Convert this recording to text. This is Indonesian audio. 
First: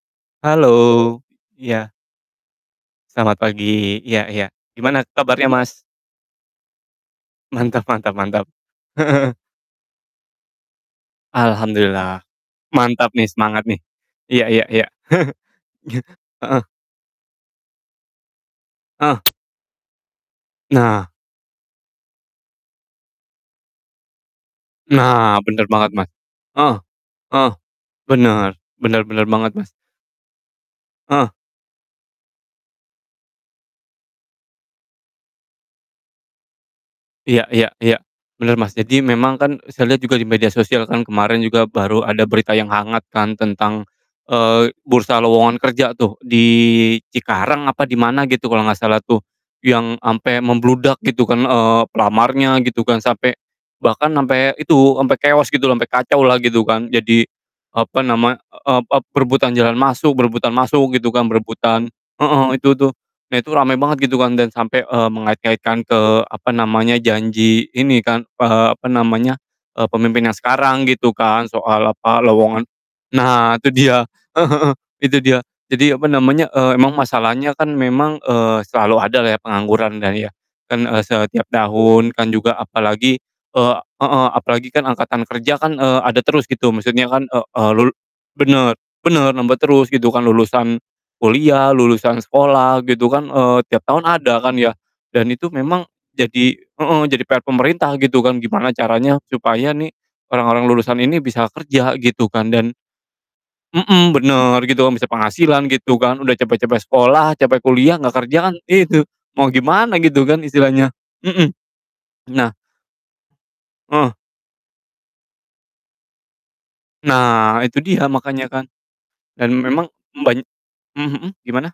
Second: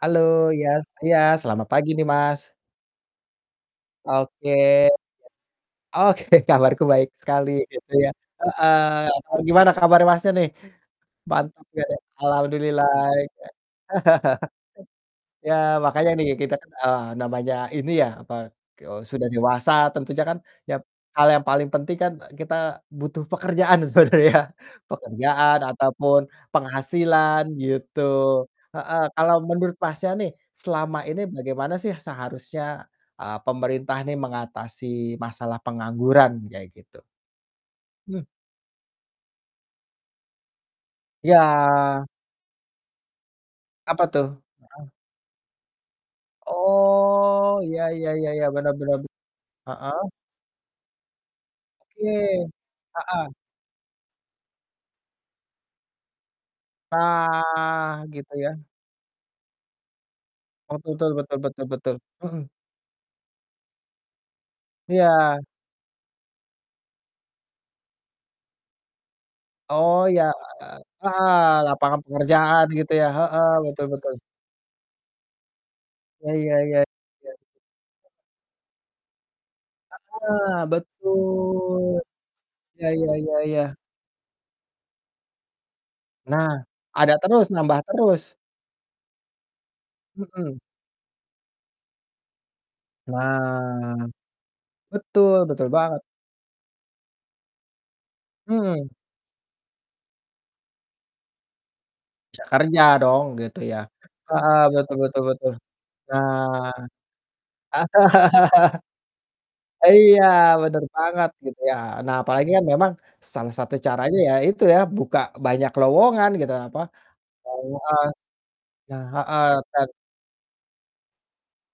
Halo, iya s iya, Halo, selamat pagi iya. nih, Mas. Selamat pagi, iya iya. Oke. Gimana kabarnya, Mas? Oke kabarku baik sekali Mantap gitu ya. mantap mantap. Heeh, [unintelligible] gimana kabarnya Masnya nih? Mantap, oke deh, Alhamdulillah. alhamdulillah Mantap nih ya. semangat nih. Iya iya iya. Ya Gi makanya nih kita heeh. kan, eee, namanya ini ya apa, eee, Heeh. sudah dewasa tentunya kan yap Nah. hal yang paling penting kan, eee, kita butuh pekerjaan sebenarnya. Nah, Pekerjaan bener banget, Mas. ataupun Heeh heeh. penghasilan gitu. Bener, bener Heeh, bener kalau banget, Mas. menurut Masnya nih selama ini Heeh. bagaimana sih seharusnya, eee, pemerintah ini mengatasi masalah pengangguran kayak gitu? Iya iya iya bener, Mas. Jadi memang kan saya lihat juga di media sosial kan kemarin juga Ya. baru ada berita yang hangat kan tentang, Apa tuh? eee, Mhm. bursa lowongan kerja tuh di Oh, Cikarang apa ya di ya ya mana ya, gitu kalau benar nggak benar salah b tuh, yang heeh. sampai membludak gitu kan, eee, Oke. pelamarnya gitu kan Heeh. sampai bahkan sampai itu, sampai keos gitulah, sampai kacaulah gitu kan. Jadi apa Nah, gitu nama, ya? ep ep berebutan jalan masuk, berebutan Oh, masuk tul gitu tul, kan, betul betul berebutan betul. heeh, Mhm. itu tuh, nah, itu ramai banget gitu kan dan sampai, eee, Iya. mengait-ngaitkan ke apa namanya, janji ini kan, eee, apa namanya, eee, Oh, ya. pemimpin yang Eee, sekarang gitu kan heeh, soal lapangan apa, lowongan pekerjaan gitu ya. Heeh, nah, itu betul dia, betul. heeh heeh, itu dia. Jadi apa Ya namanya, ya eee, ya. emang Ya. masalahnya kan memang, eee, selalu adalah ya pengangguran dan iya, Heeh dan, eee, setiap betul. tahun kan juga Ya ya apalagi, ya ya. eee heeh, apalagi kan angkatan kerja kan, eee, ada terus Nah, gitu maksudnya ada kan, eee terus eee, nambah lul terus. bener bener nambah terus gitu kan Mhm. lulusan kuliah, lulusan sekolah gitu kan, eee, tiap Nah, tahun ada kan ya. Dan betul itu betul memang banget. jadi heeh, jadi PR pemerintah gitu kan gimana Mmm. caranya supaya nih orang-orang lulusan ini bisa kerja gitu Bisa kan dan kerja dong gitu ya. mhm, Heeh, bener gitu betul bisa betul betul. penghasilan gitu kan. Udah Nah, capek-capek ada. sekolah, capek kuliah nggak kerja kan itu, mau gimana Iya, gitu kan bener istilahnya. banget Mhm. gitu ya. Nah, apalagi Nah kan memang salah satu Heeh. caranya ya, itu ya, buka banyak lowongan gitu apa, mau Nah, itu heeh, dia makanya kan nah, heeh, dan memang, dan eee, ban mmm, mhm, gimana?